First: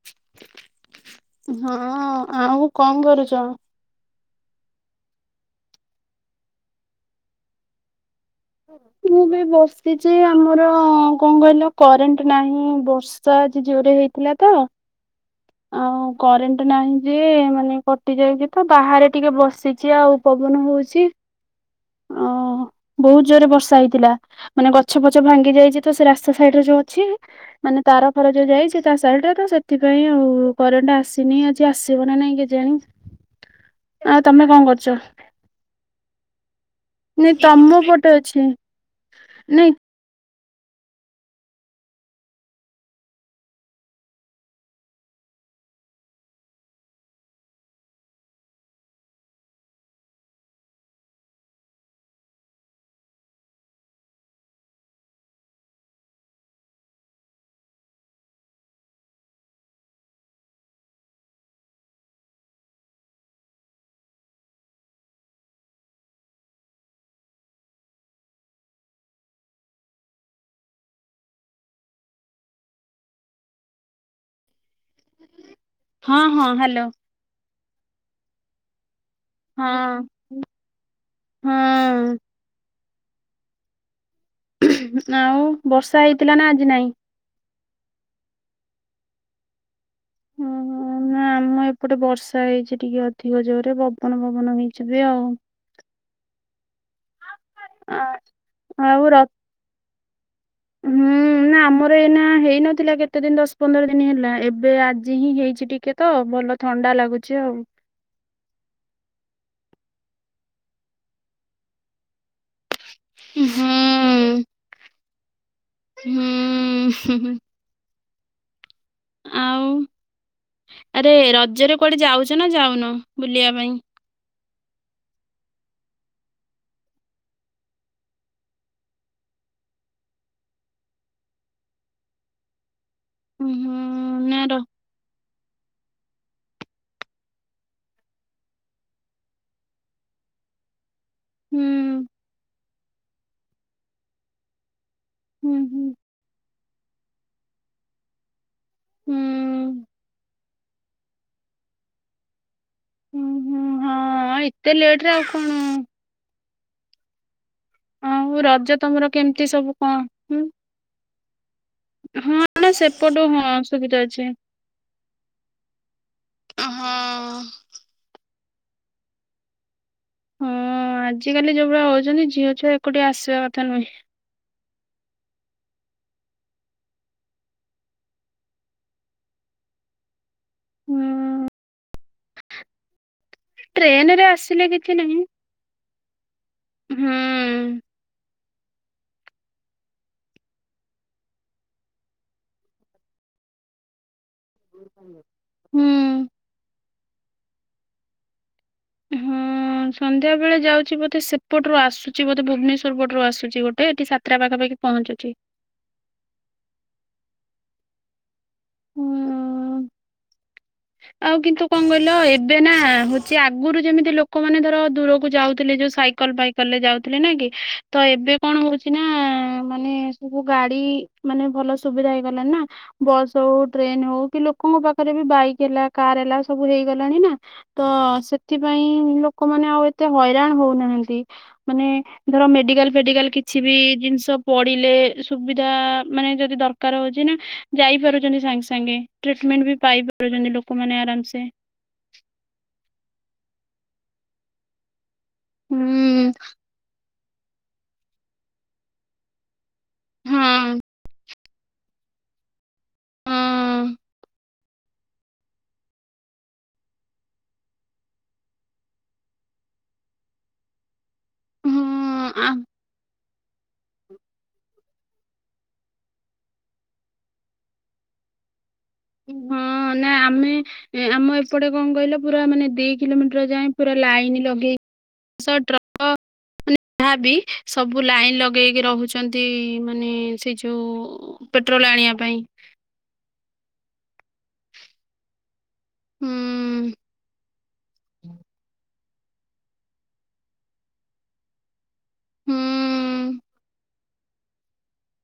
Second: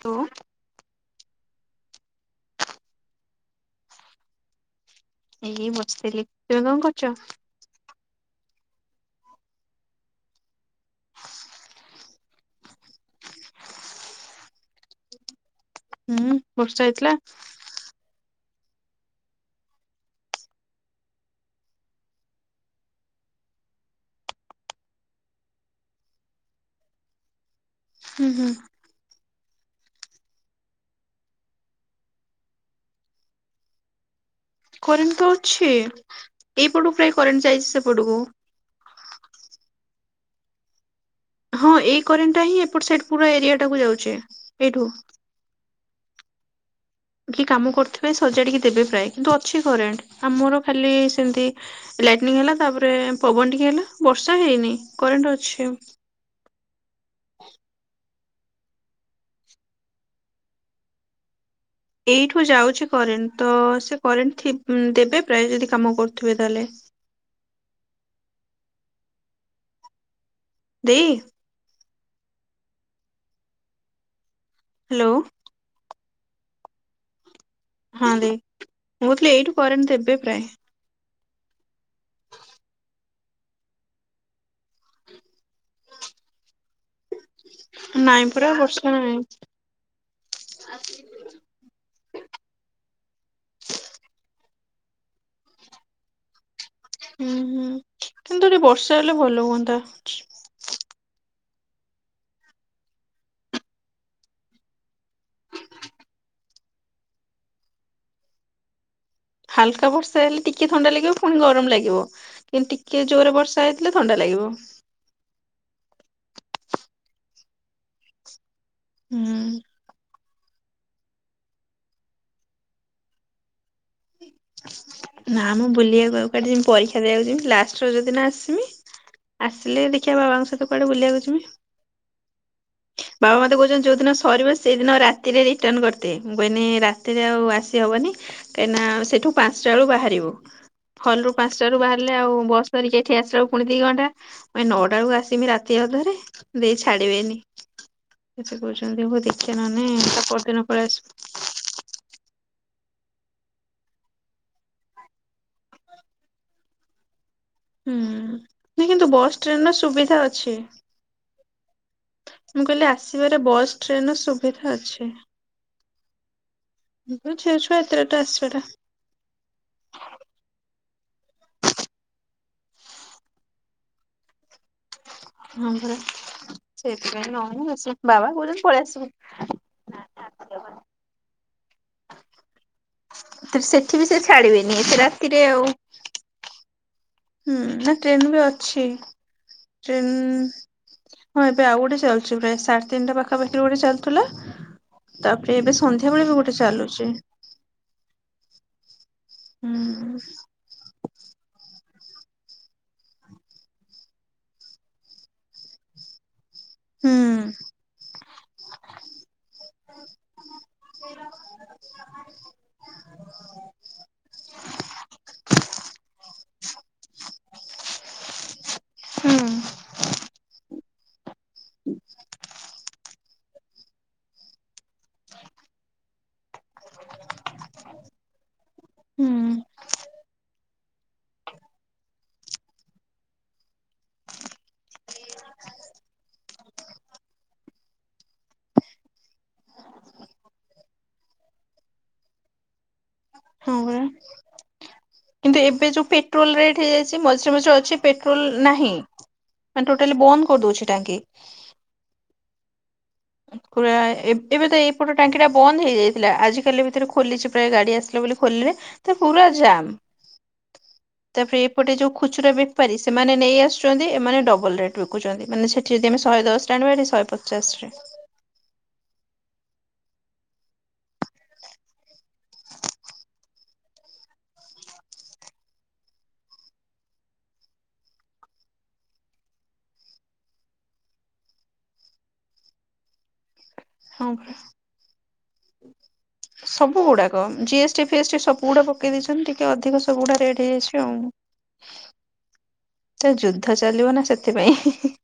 ତୁ। ହଁ ଆଉ କଣ କରୁଚ? ଏଇ ବସିଥିଲି। ତୁମେ କଣ କରୁଚ? ମୁଁ ବି ବସିଚି। ଆମର କଣ କହିଲ କରେଣ୍ଟ ନାହିଁ ବ ବର୍ଷା ଆଜି ଜୋରେ ହେଇଥିଲା ତ। ଆଉ ହୁଁ କରେଣ୍ଟ ବର୍ଷା ନାହିଁ ହେଇଥିଲା। ଯେ ମାନେ କଟି ଯାଇଛି ତ ବାହାରେ ଟିକେ ବସିଛି ଆଉ ପବନ ହଉଚି। ଅ ହଁ ବହୁତୁ ଜୋରରେ ବର୍ଷା ହେଇଥିଲା। ମାନେ ଗଛ ପଛ ଭାଙ୍ଗି ଯାଇଛି ତ ସେ ରାସ୍ତା ସାଇଡ୍ ରେ ଯୋଉ ଅଛି ମାନେ ତାର ହୁଁ ଫାର ଯୋଉ ହୁଁ। ଯାଇଛି, ତା ସାଇଡରେ ତ ସେଥିପାଇଁ ଆଉ। କରେଣ୍ଟ ଆସିନି ଆଜି ଆସିବ ନା ନାଇଁ କେଜାଣି। ଆଉ ତମେ କଣ କର କରେଣ୍ଟ ତ ଅଛି ଏଇପଟକୁ ପ୍ରାୟ ନାଇଁ କରେଣ୍ଟ ଯାଇଛି ତମ ପଟେ ସେପଟକୁ। ଅଛି ନାଇଁ ହଁ ଏଇ କରେଣ୍ଟଟା ହିଁ ଏପଟେ ସାଇଡକୁ ପୁରା ଏରିଆ ଟାକୁ ଯାଉଛେ ଏଇଠୁ। କି କାମ କରୁଥିବେ ସଜାଡ଼ିକି ଦେବେ ପ୍ରାୟ କିନ୍ତୁ ଅଛି କରେଣ୍ଟ। ଆମର ଖାଲି ସେମିତି ଲାଇଟନିଂ ହେଲା ତାପରେ ପବନ ଟିକେ ହେଲା ବର୍ଷା ହେଇନି କରେଣ୍ଟ ଅଛି। ଏଇଠୁ ଯାଉଛି କରେଣ୍ଟ ତ ସେ କରେଣ୍ଟ ଥି ଦେବେ ପ୍ରାୟ ଯଦି କାମ କରୁଥିବେ ତାହେଲେ ଦେଇ ହ୍ୟାଲୋ। ହଁ ହଁ ହ୍ୟାଲୋ। ହଁ ଦେ ମୁଁ ଥିଲି ଏଇଠି ହଁ ହୁଁ। ଆଉ ବର୍ଷା ହେଇଥିଲା ନା ଆଜି ନାହିଁ। ନାଇଁ ପୁରା ବର୍ଷା ନାଇଁ। ଓହୋ [inaudible] ନା ଆମ ଏପଟେ ବର୍ଷା ହେଇଚି ଟିକେ ଅଧିକ ଜୋରରେ ପବନ ପବନ ହେଇଚି ବି ଆଉ। ହୁଁ ଆ ହୁଁ କିନ୍ତୁ ଟିକେ ବର୍ଷା ଆଉ ହେଲେ ର ଭଲ ହୁଅନ୍ତା। ହୁଁ ନା ଆମର ଏଇନା ହେଇନଥିଲା କେତେ ଦିନ ଦଶ ପନ୍ଦର ଦିନ ହେଲା ଏବେ ଆଜି ହିଁ ହେଇଛି ଟିକେ। ତ ଭଲ ଥଣ୍ଡା ଲାଗୁଚି ଆଉ। ହାଲକା ବର୍ଷା ହେଲେ ଟିକେ ଥଣ୍ଡା ଲାଗିବ ପୁଣି ଗରମ ଲାଗିବ କିନ୍ତୁ ଟିକେ ଜୋରରେ ହୁଁ ବର୍ଷା ହେଇଥିଲା ଥଣ୍ଡା ହୁଁ ଲାଗିବ। ହୁଁ ହୁଁ। ଆଉ ଆରେ ରଜରେ କୁଆଡେ ଯାଉଚ ନା ଯାଉନ ବୁଲିବା ପାଇଁ? ନାମ ବୁଲିବାକୁ ଆଉ ଯିବି ପରୀକ୍ଷା ଦେବାକୁ ଯିବି ଲାଷ୍ଟ ରଜ ଦିନ ଆସିମି ଆସିଲେ ଦେଖିବା ବାବାଙ୍କ ସହିତ କୁଆଡେ ବଲିବାକୁ ଯିବି। ବାବା ମତେ ହୁଁ କହୁଛନ୍ତି ଯୋଉ ଦିନ ନା ସରିବ ର ସେଇଦିନ ରା ରାତିରେ ରିଟର୍ଣ କରିତେ ମୁଁ କହିନି ରାତିରେ ଆଉ ଆସିହବନି ଏଇନା ସେଠୁ ପାଞ୍ଚଟା ବେଳୁ ବାହାରିବୁ ହଲରୁ ହୁଁ ପାଞ୍ଚଟାରୁୁ ବାହାରିଲେ ଆଉ ବସ ଧରିକି ଏଠି ଆସିଲା ବେଳକୁ ପୁଣି ଦି ଘଣ୍ଟା ନଅଟା ବେଳକୁ ଆସିବି ହୁଁ ରାତି ହୁଁ ଅଧରେ ଦେଇ ଛାଡିବେନି। ସେ କହୁଛନ୍ତି ହଉ ଦେଖିବା ହୁଁ। ନହେଲେ ତା ପରଦିନ ପଳେଇ ଆସିବୁ। ଉଁ ହୁଁ ହଁ ଏତେ ଲେଟ ରେ ଆଉ କଣ ଆଉ ରଜ ହୁଁ କିନ୍ତୁ ତମର ବସ୍ କେମିତି ଟ୍ରେନ ସବୁ ର କଣ? ସୁବିଧା ହୁଁ ଅଛି। ହଁ ମୁଁ ନା କହିଲି ସେପଟୁ ଆସିବାରେ ହଁ ବସ୍ ସୁବିଧା ଟ୍ରେନ ର ଅଛି। ସୁବିଧା ଅଛି। ହଁ ଛିଅ ଛୁଆଟା ଏତେ ରାତିରେ ଆସିବା ଟା ହଁ ଆଜିକାଲି ଯୋଉଭଳିଆ ହଉଛନ୍ତି ଝିଅ ଛୁଆ ଏକୁଟିଆ ଆସିବା କଥା ନୁହେଁ। ହଁ ପରା ସେଇଥିପାଇଁ ନ ଆସୁ ବାବା କହୁଛନ୍ତି ପଳେଇ ଆସିବୁ। ହୁଁ ସେଠି ବି ଟ୍ରେନ ସେ ରେ ଆସିଲେ ଛାଡିବେନି କିଛି ଏତେ ନାହିଁ ରାତିରେ ଆଉ ହୁଁ। ଟ୍ରେନ ବି ଅଛି ଟ୍ରେନ ହଁ ଏବେ ଆଉ ଗୋଟେ ଚାଲଛି ପ୍ରାୟ ସାଢେ ତିନିଟା ପାଖା ପାଖରେ ଗୋଟେ ଚାଲୁଥିଲା ତାପରେ ଏବେ ସନ୍ଧ୍ୟା ହୁଁ। ବେଳେ ବି ଗୋଟେ ଚାଲୁଚି। ହଁ ହୁଁ ସନ୍ଧ୍ୟାବେଳେ ଯାଉଛି ବୋଧେ ସେ ପଟରୁୁ ଆସୁଛି ବୋଧେ ଭୁବନେଶ୍ୱର ପଟରୁ ଆସୁଛି ଗୋଟେ ଏଠି ସାତଟା ପାଖାପାଖି ପହଞ୍ଚୁଚି। ହୁଁ। ହୁଁ [inaudible] ଆଉ କିନ୍ତୁ କଣ କହିଲ ଏବେ ନା ହଉଛି ଆଗରୁ ଯେମିତି ଲୋକ ଲୋକମାନେ ଧର ଦୂରକୁ ଯାଉଥିଲେ ଯୋଉ ସାଇକେଲ ଫାଇକେଲ ରେ ଯାଉଥିଲେ ନା କି ତ ଏବେ କଣ ହଉଚି ହଉଚି ନା ମାନେ ସବୁ ଗାଡି ମାନେ ଭଲ ସୁବିଧା ହେଇଗଲାଣି ନା ବସ୍ ହଉ ଟ୍ରେନ ହଉ କି ଲୋକଙ୍କ ପାଖରେ ବି ବାଇକ୍ ହେଲା କାର ହେଲା ସବୁ ହେଇଗଲାଣି ନା ତ ସେ ସେଥିପାଇଁ ହୁଁ ଲୋକମାନେ ଆଉ ଏତେ ହଇରାଣ ହଉନାହାନ୍ତି। ମାନେ ଧର ମେଡିକାଲ ଫେଡିକାଲ କିଛି ବି ଜିନିଷ ପଡିଲେ ସୁବିଧା ମାନେ ଯଦି ଦର ଦରକାର ହଉଛି ନା ଯାଇ ପାରୁଛନ୍ତି ସାଙ୍ଗେ ସାଙ୍ଗେ ଟ୍ରିଟମେଣ୍ଟ ବି ପାଇ ପାରୁଛନ୍ତି ଲୋକମାନେ ଆରାମସେ। ହଁ ପରା। କିନ୍ତୁ ଏବେ ଯୋଉ ହୁଁ ପେଟ୍ରୋଲ ରେଟ୍ ହେଇଯାଇଛି ମଝିରେ ମଝିରେ ଅଛି ପେଟ୍ରୋଲ ନାହିଁ ମାନେ ଟୋଟାଲି ହଁ ବନ୍ଦ କରିଦଉଛି ଟାଙ୍କି। ହଁ ପୁରା ଏବେତ ଏଇପଟ ଟାଙ୍କିଟା ବନ୍ଦ ହେଇଯାଇଥିଲା ଆଜିିକାଲି ଭିତରେ ଖୋଲିଚି ପ୍ରାୟ ଗାଡ଼ି ଆସିଲା ବୋଲି ଖୋଲିଲେ ତପୁରା ଜାମ୍ ତାପରେ ଏପଟେ ଯୋଉ ହଁ ଆ ଖୁଚୁରା ବେପାରି ସେମାନେ ନେଇ ଆସୁଚନ୍ତି ଏମାନେ ଡବଲ୍ ରେଟ୍ ବିକୁଚନ୍ତି ମାନେ ସେଠି ଯଦି ଆମ ଶହେ ଦଶରେ ଆଣିବା ଏଠି ଶହେ ପଚାଶେରେ। ହଁ ନା ଆମେ ଆମ ଏପଟେ କଣ କଇଁଲ ପୁରା ମାନେ ଦି କିଲୋମିଟର୍ ଯାଏଁ ପୁରା ଲାଇନ୍ ଲଗେଇ ବସ୍ ଟ୍ରକ୍ [inaudible] ଯାହାବି ସବୁ ଲାଇନ୍ ଲଗେଇକି ରହୁଚନ୍ତି ମାନେ ସେଇଯୋଉ ପେଟ୍ରୋଲ ଆଣିବା ପାଇଁ। ହଁ ପରା। ହୁଁ ସବୁ ଗୁଡ଼ାକ ଜିଏସ୍ ଟି ଫିଏସ୍ ଟି ସବୁ ଗୁଡ଼ାକ ପକେଇ ଦେଇଚନ୍ତି ଟିକେ ଅଧିକ ସବୁଅଡ଼ା ରେଟ୍ ହେଇଯାଇଚି ଆଉ। ତ ହୁଁ। ଯୁଦ୍ଧ ଚାଲିବନା ସେଥିପାଇଁ।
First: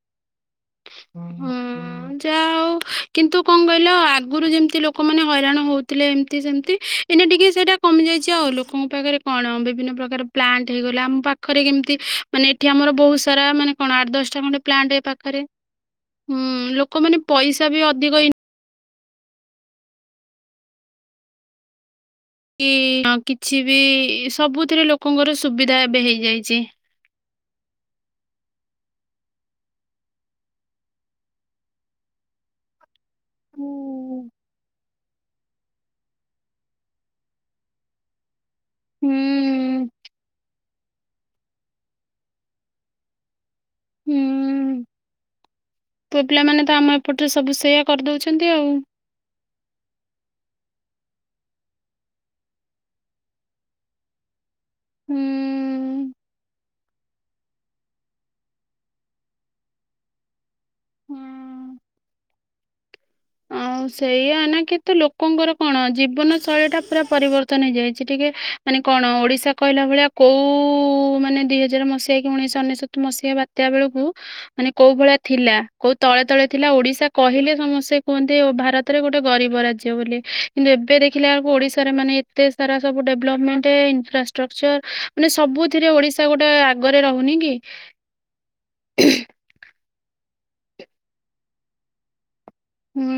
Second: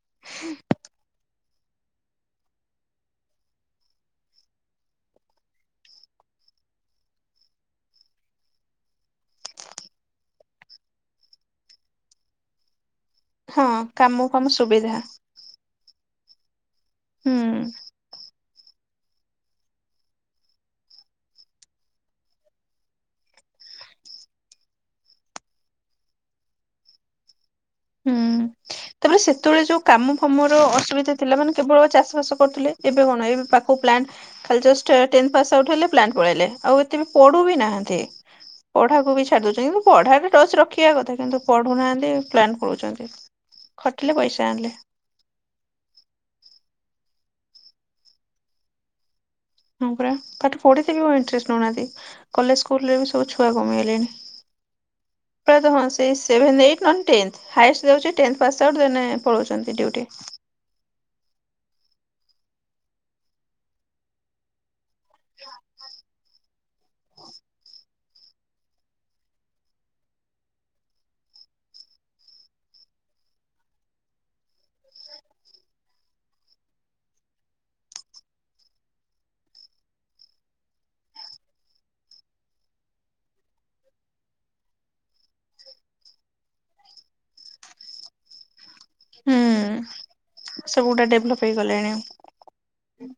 ହୁଁ। ହଁ ଯାହା ହଉ କିନ୍ତୁ କଣ କହିଲ ଆଗରୁ ଯେମିତି ଲୋକମାନେ ହଇରାଣ ହଉଥିଲେ ଏମିତି ସେମିତି ଏଇନା ଟିକେ ସେଇଟା କମି ଯାଇଚି ଆଉ ଲୋକଙ୍କ ପାଖରେ କଣ ବିଭିନ୍ନ ପ୍ରକାର ପ୍ଲାଣ୍ଟ ହେଇଗଲା ଆମ ପାଖରେ କେମିତି ମାନେ ଏଠି ଆମର ବହୁତ୍ ସାରା ହଁ ମାନେ କଣ ଆଠ କାମ ଦଶଟା ଫାମ ଖଣ୍ଡେ ସୁବିଧା ପ୍ଲାଣ୍ଟ ଏପାଖରେ ହୁଁ ଲୋକମାନେ ହୁଁ ପଇସାବି ଅଧିକ ଇନ୍ କି କିଛିବି ସବୁଥିରେ ଲୋକଙ୍କର ସୁବିଧା ଏବେ ହେଇଯାଇଚି। ହୁଁ। ତାପରେ ସେତେବେଳେ ଯୋଉ କାମ ଫାମର ଅସୁବିଧା ଥିଲା ମାନେ କେବଳ ଚାଷ ବାସ କରୁଥିଲେ ଏବେ କଣ ଏବେ ପାଖକୁ ହୁଁ ପ୍ଲାଣ୍ଟ ଖାଲି ଜଷ୍ଟ ଟେନ୍ଥ ପାସ୍ ଆଉଟ୍ ହେଲେ ପ୍ଲାଣ୍ଟ ପଳେଇଲେ ଆଉ ଏତେବି ପଢ଼ୁବି ନାହାନ୍ତି। ପଢାକୁବି ଛାଡ଼ି ଦଉଚନ୍ତି କିନ୍ତୁ ପଢାଟା ଟଚ୍ ରଖିବା କଥା କିନ୍ତୁ ପଢୁନାହାନ୍ତି ପ୍ଲାଣ୍ଟ ପଳଉଚନ୍ତି। ଖଟିଲେ ପଇସା ଆଣିଲେ। ହୁଁ ପୁଅ ପିଲାମାନେତ ଆମ ଏପଟରେ ସବୁ ସେୟା କରିଦଉଛନ୍ତି ଆଉ। ହଁ ପରା ପାଠ ପଢିତେ ଇଣ୍ଟଷ୍ଟ ନଉନାହାନ୍ତି କଲେଜ୍ ସ୍କୁଲରେବି ସବୁ ଛୁଆ କମିଗଲେଣି। ହୁଁ ପ୍ରାୟତ ହଁ ସେଇ ସେଭେନ୍ ଏଇଟ୍ ନହେନେ ଟେନ୍ଥ ହାଏସ୍ ଦଉଚି ଟେନ୍ଥେ ପାସ୍ ଆଉଟ୍ ଦେନ୍ ପଳଉଛନ୍ତି ଡିଉଟି। ହୁଁ। ଆଉ ସେଇଆ ଏଇନା କେତେ ଲୋକଙ୍କର କଣ ଜୀବନ ଶୈଳୀଟା ପୁରା ପରିବର୍ତ୍ତନ ହେଇଯାଇଚି ଟିକେ ମାନେ କଣ ଓଡ଼ିଶା କହିଲା ଭଳିଆ କୋଉ ମାନେ ଦିଇ ହଜାରେ ମସି ଯାଇକି ଉଣେଇଶହ ଅନେଶ୍ୱତ ମସିହା ବାତ୍ୟା ବେଳକୁ ମାନେ କୋଉ ଭଳିଆ ଥିଲା କୋଉ ତଳେ ତଳେ ଥିଲା ଓଡ଼ିଶା କହିଲେ ସମସ୍ତେ କୁହନ୍ତି ଭାରତରେ ଗୋଟେ ଗରିବ ରାଜ୍ୟ ବୋଲି କିନ୍ତୁ ଏବେ ଦେଖିଲେ ଆକୁ ଓଡ଼ିଶାରେ ମାନେ ଏତେ ସାରା ସବୁ ଡେଭଲପମେଣ୍ଟ ଇନଫ୍ରାଷ୍ଟ୍ରକ୍ଚର ମାନେ ସବୁଥିରେ ଓଡ଼ିଶା ଗୋଟେ ଆଗରେ ରହୁନିକି [inaudible] ହୁଁ ସବୁୁଟା ଡେଭଲପ୍ ହେଇଗଲେଣି। ହୁଁ।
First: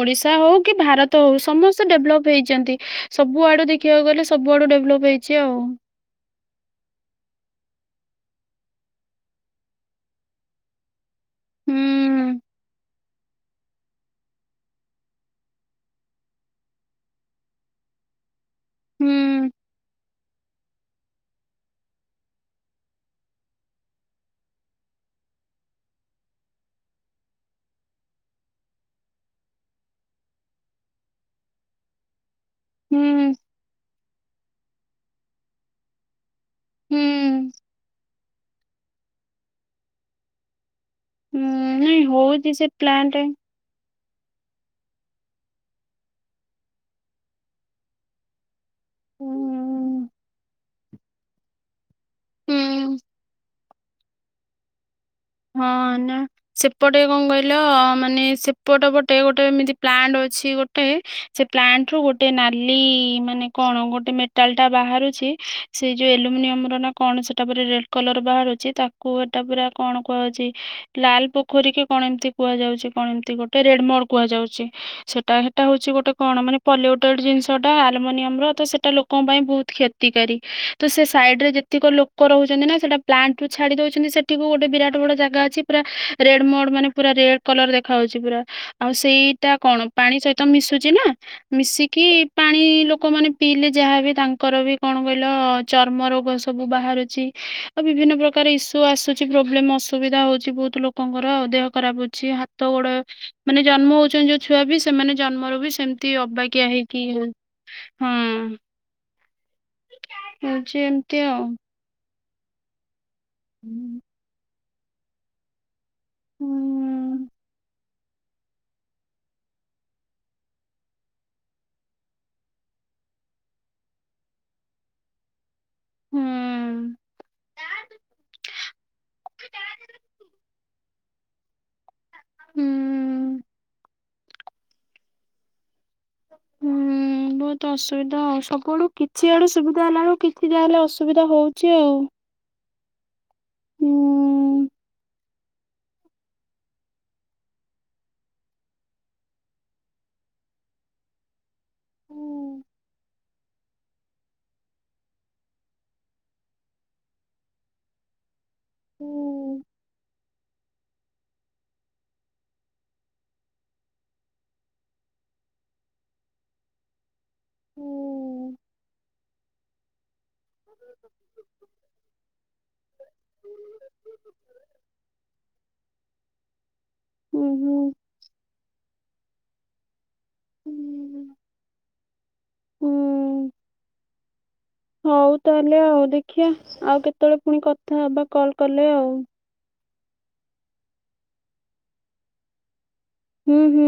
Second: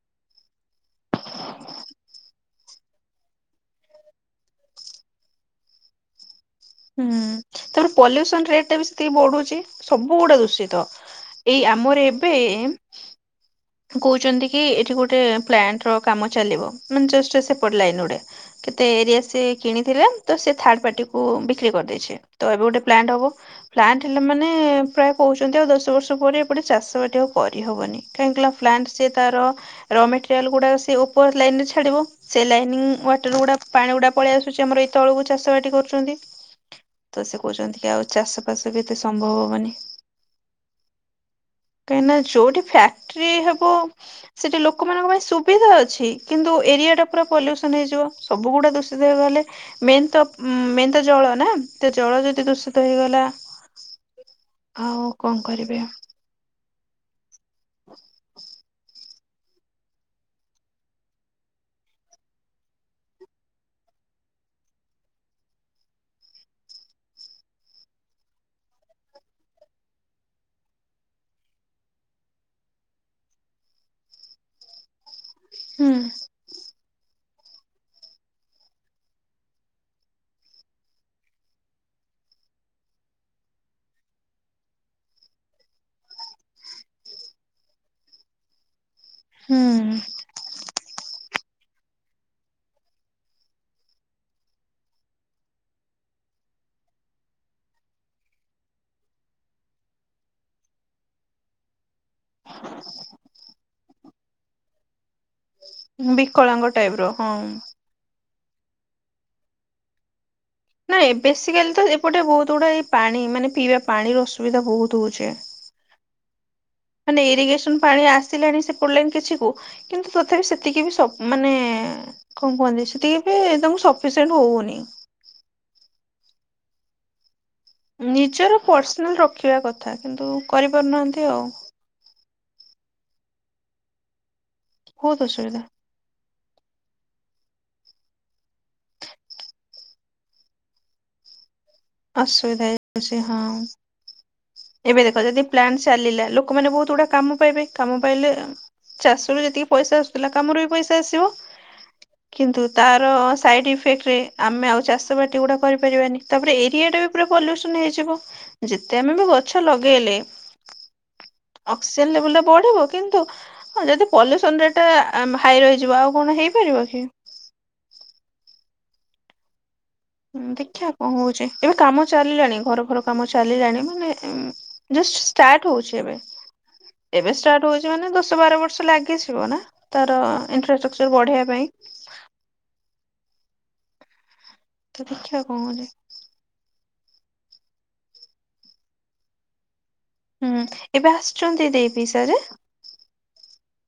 ଓଡ଼ିଶା ହଉକି ଭାରତ ହଉ ସମସ୍ତେ ଡେଭଲପ୍ ହେଇଚନ୍ତି ସବୁଆଡ଼ୁ ଦେଖିବାକୁ ଗଲେ ସବୁଆଡ଼ୁ ଡେଭଲପ୍ ହେଇ ହେଇଚି ଆଉ ହୁଁ ତାପରେ ପଲ୍ୟୁସନ ରେଟ୍ ଟାବି ସେତିକି ବଢ଼ୁଚି ସବୁ ଗୁଡ଼େ ଦୂଷିତ। ଏଇ ଆମର ଏବେ ହୁଁ ଏମ୍ କହୁଚନ୍ତିକି ଏଠି ଗୋଟେ ପ୍ଲାଣ୍ଟର କାମ ଚାଲିବ ମାନେଜଷ୍ଟ ସେପଟ ଲାଇନ୍ ଗୁଡ଼େ କେତେ ଏରିଆ ହୁଁ ସେକିଣିଥିଲେ ତସେ ଥାର୍ଡ଼ ପାର୍ଟିକୁ ବିକ୍ରି କରିଦେଇଛି ତଏବେ ଗୋଟେ ପ୍ଲାଣ୍ଟ ହବ ଫ୍ଲାଣ୍ଟ ହେଲା ମାନେ ପ୍ରାୟ କହୁଚନ୍ତି ଆଉ ଦଶ ବର୍ଷ ପରେ ଏପଟେ ଚାଷ ବାଟି ଆଉ କରିହବନି କାହିଁକି ନା ତାର ର ର ମେଟେରିଆଳ ଉପରେ ଲାଇନ୍ ରେଝାଡିବ ହୁଁ ୱାଟର ଗୁଡା ପାଣି ଗୁଡା ପଳେଇ ଆସୁଛି ଆମର ଏଇତଳକୁ ଚାଷ ବାଟି କରୁଛନ୍ତି। ହୁଁ ତ ସେ କହୁଛନ୍ତି କି ଆଉ ଚାଷବାସ ବି ଏତେ ସମ୍ଭବ ହବନି। ହୁଁ ନାଇଁ କାହିଁକି ନା ହଉଛି ଯୋଉଠି ସେ ପ୍ଲାଣ୍ଟ ଫ୍ୟାକ୍ଟ୍ରି ହବ ସେଠି ଲୋକମାନଙ୍କ ପାଇଁ ସୁବିଧା ଅଛି କିନ୍ତୁ ଏରିଆ ଟା ପୁରା ପଲ୍ୟୁସନ ହେଇଯିବ। ସବୁଗୁଡା ଦୁଚିତ। କୁ ହୁଁ ଗଲେ ମେହ ଉ ମେହନ୍ତ ଜଳ ନା? ଏତେ ଜଳ ଯଦି ଦୂଷିତ ହୁଁ ହେଇଗଲା ଆଉ କନ। ହଁ ନା ସେପଟେ କଣ କହିଲ ମାନେ ସେପଟ ପଟ ଗୋଟେ ଗୋଟେ ଏମତି ପ୍ଲାଣ୍ଟ ଅଛି ଗୋଟେ ସେ ପ୍ଲାଣ୍ଟ ରୁ ଗୋଟେ ନାଲି ମାନେ କଣ ଗୋଟେ ଟେଲ ଟା ବାହାରୁଛି ସେ ଯୋଉ ଆଲୁମିନିୟମ ର ନା କଣ ସେଟା ଉପରେ ରେ କଲର ବାହାରୁଛି ତା କୁଅଟା ପୁରା କଣ କୁହଛି। ଲାଲ ପୋଖରୀ କଣ ଏମିତି କୁହାଯାଉଛି କଣ ଏମତି ଗୋଟେ ରେଡମଡ କୁହାଯାଉଛି। ସେଟା ସେଟା ହଉଛି ହୁଁ ଗୋଟେ କଣ ମାନେ ପଲ୍ୟୁଟେଡ଼୍ ଜିନିଷଟା ଆଲୁମିନିୟମର ତ ସେଇଟା ଲୋକଙ୍କ ପାଇଁ ବହୁତ କ୍ଷତିକାରୀ। ତ ସେ ସାଇଡ଼ରେ ଯେ ଅତିକ ଲୋକ ରହୁଛନ୍ତି ନା ସେଟା ପ୍ଲାଣ୍ଟ ରୁ ଛାଡି ଦଉଛନ୍ତି ସେଠିକୁ ଗୋଟେ ବିରାଟ ବଟ ବଡ ଜାଗା ଅଛି ପୁରା ରେଡ ମୋଡ ମାନେ ପୁରା ରେଡ କଲର ଦେଖାହାଉଉଛି ପୁରା। ଆଉ ସେଇଟା ହୁଁ କଣ ପାଣି ସହିତ ମିଶୁଛି ନା ମିଶିକି ପାଣି ଲୋକମାନେ ପିଇଲେ ଯାହାବ ତାଙ୍କର ବି କଣ କହିଲ ଚର୍ମ ରୋଗ ଏ ସବୁ ବାହାରୁଛି ଆଉ ବିଭିନ୍ନ ପ୍ରକାର ଇସୁ ଆସୁଛି ପ୍ରୋବ୍ଲେସ ସୁବିଧା ହଉଛି ବହୁତ ଲୋକଙ୍କର ଦେହ ଖରାପ ଅଉଛି ହାତ ଗୋଡ ମାନେ ଜନ୍ମ ହଉଛନ୍ତି ଯୋଉ ଛୁଆ ବି ସେମାନେ ଜନ୍ମର ବି ସେମିତି ବିକଳାଙ୍ଗ ଅବାକିଆ ଟାଇପ ହେଇକି ର ହଁ। ହଉଛି ନାଇଁ ଏମିତି ଆଉ। ବେସିକାଲି ତ ଏପଟେ ବହୁତ ଗୁଡା ଏଇ ପାଣି ମାନେ ପିଇବା ପାଣିର ଅସୁବିଧା ବହୁତ ହଉଛେ। ହୁଁ ମାନେ ଇରିଗେସନ ପାଣି ଆସିଲାଣି ସେ ପଡିଲାଣି କିଛି କୁ। କିନ୍ତୁ ତଥାପି ସେତିକି ବି ସ ମାନେ କଣ କୁହନ୍ତି ସେ ଟିକେ ବି ସଫିସିଏଣ୍ଟ ହଉନି। ହୁଁ ନିଜର ପର୍ସନାଲ ରଖିବା କଥା କିନ୍ତୁ କରିପାରୁନାହାନ୍ତି ଆଉ। ହୁଁ ହଉ ତ ସୁବିଧା [inaudible] ବତ ଅସୁବିଧା ଆଉ ସବୁଆଡୁ କିଛି ଆଡୁ ସୁବିଧା ହେଲାଣିୁ କିଛି ଯାହେଲେ ଅସୁବିଧା ହଉଛି ଆଉ। ଅସୁବିଧା ହେଇଯାଉଛି ହଁ ହୁଁ। ଏବେ ଦେଖ ଯଦି ପ୍ଲାନ ଚାଲିଲା ଲୋକମାନେ ବହୁତ ଗୁଡା କାମ ପାଇବେ। କାମ ପାଇଲେ ଚାଷରୁ ଯେତିକି ପଇସା ଆସୁଥିଲା କାମରୁ ବି ପଇସା ଆସିବ। କିନ୍ତୁ ହୁଁ ତାର ସାଇଡ ଇଫେକ୍ଟ ରେ ଆମେ ଆଉ ଚାଷ ବାଟି ଗୁଡା କରିପାରିବାନି। ତାପରେ ଏଇ କି ଟା ବି ପୁରା ପଲ୍ୟୁସନ ହେଇଯିବ। ଯେତେ ଆମେ ବି ଗଛ ଲଗେଇଲେ ଅକ୍ସିଜେନ ଲେବୁଲରେ ବଢିବ କିନ୍ତୁ ହଁ ଯଦି ପଲ୍ୟୁସନ ରେଟ୍ ଟା ହାଇ ରହିଯିବ ଆଉ କଣ ହେଇପାରିବ କି। ହୁଁ ଦେଖିବା କଣ ହଉଛି ଏବେ କାମ ଚାଲିଲାଣି ଘର ଘର କାମ ଚାଲିଲାଣି ମାନେ ଜଷ୍ଟ ଷ୍ଟାର୍ଟ ହଉଛି ଏବେ। ଏବେ ଷ୍ଟାର୍ଟ ହୁଁ। ହଉଛି ମାନେ ଦଶ, ବାର ବର୍ଷ ଲାଗିଯିବ ନା। ତାର ଇନଫ୍ରାଷ୍ଟ୍ରକ୍ଚର ବଢ଼େଇବା ପାଇଁ ହୁଁ [inaudible] ତ ହଉ ଦେଖିବା କଣ ତାହେଲେ ହଉଛି ଆଉ ଦେଖିବା ଆଉ କେତେବେଳେ ପୁଣି କଥା ହବା କଲ୍ କଲେ ଆଉ ହୁଁ ଏବେ ଆସିଛନ୍ତି ଦେଇ ପିଇସା ଯେ - ଉଁ ହୁଁ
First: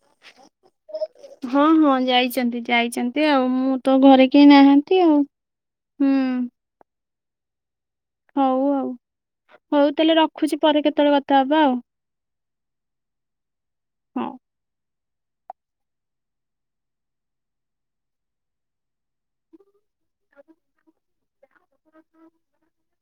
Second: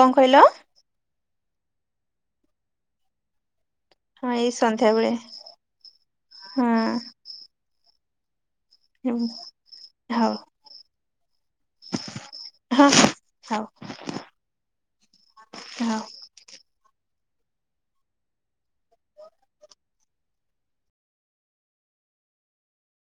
କଁ କହିଲ? ହଁ ହଁ ଯାଇଛନ୍ତି, ଯାଇଛନ୍ତି ଆଉ ମୁଁ- ତୋ ଘରେ ହଁ କେହି ଏଇ ସନ୍ଧ୍ୟା ନାହାନ୍ତି ବେଳେ ଆଉ, ହୁଁ ହଁ ହଉ ଆଉ, ହଉ ହଉ ତାହେଲେ ରଖୁଚି ପରେ କେତେବେଳେ କଥା ହବା ଆଉ ହଁ ହଁ ଥାଉ। ହଁ। ଥାଉ। [inaudible]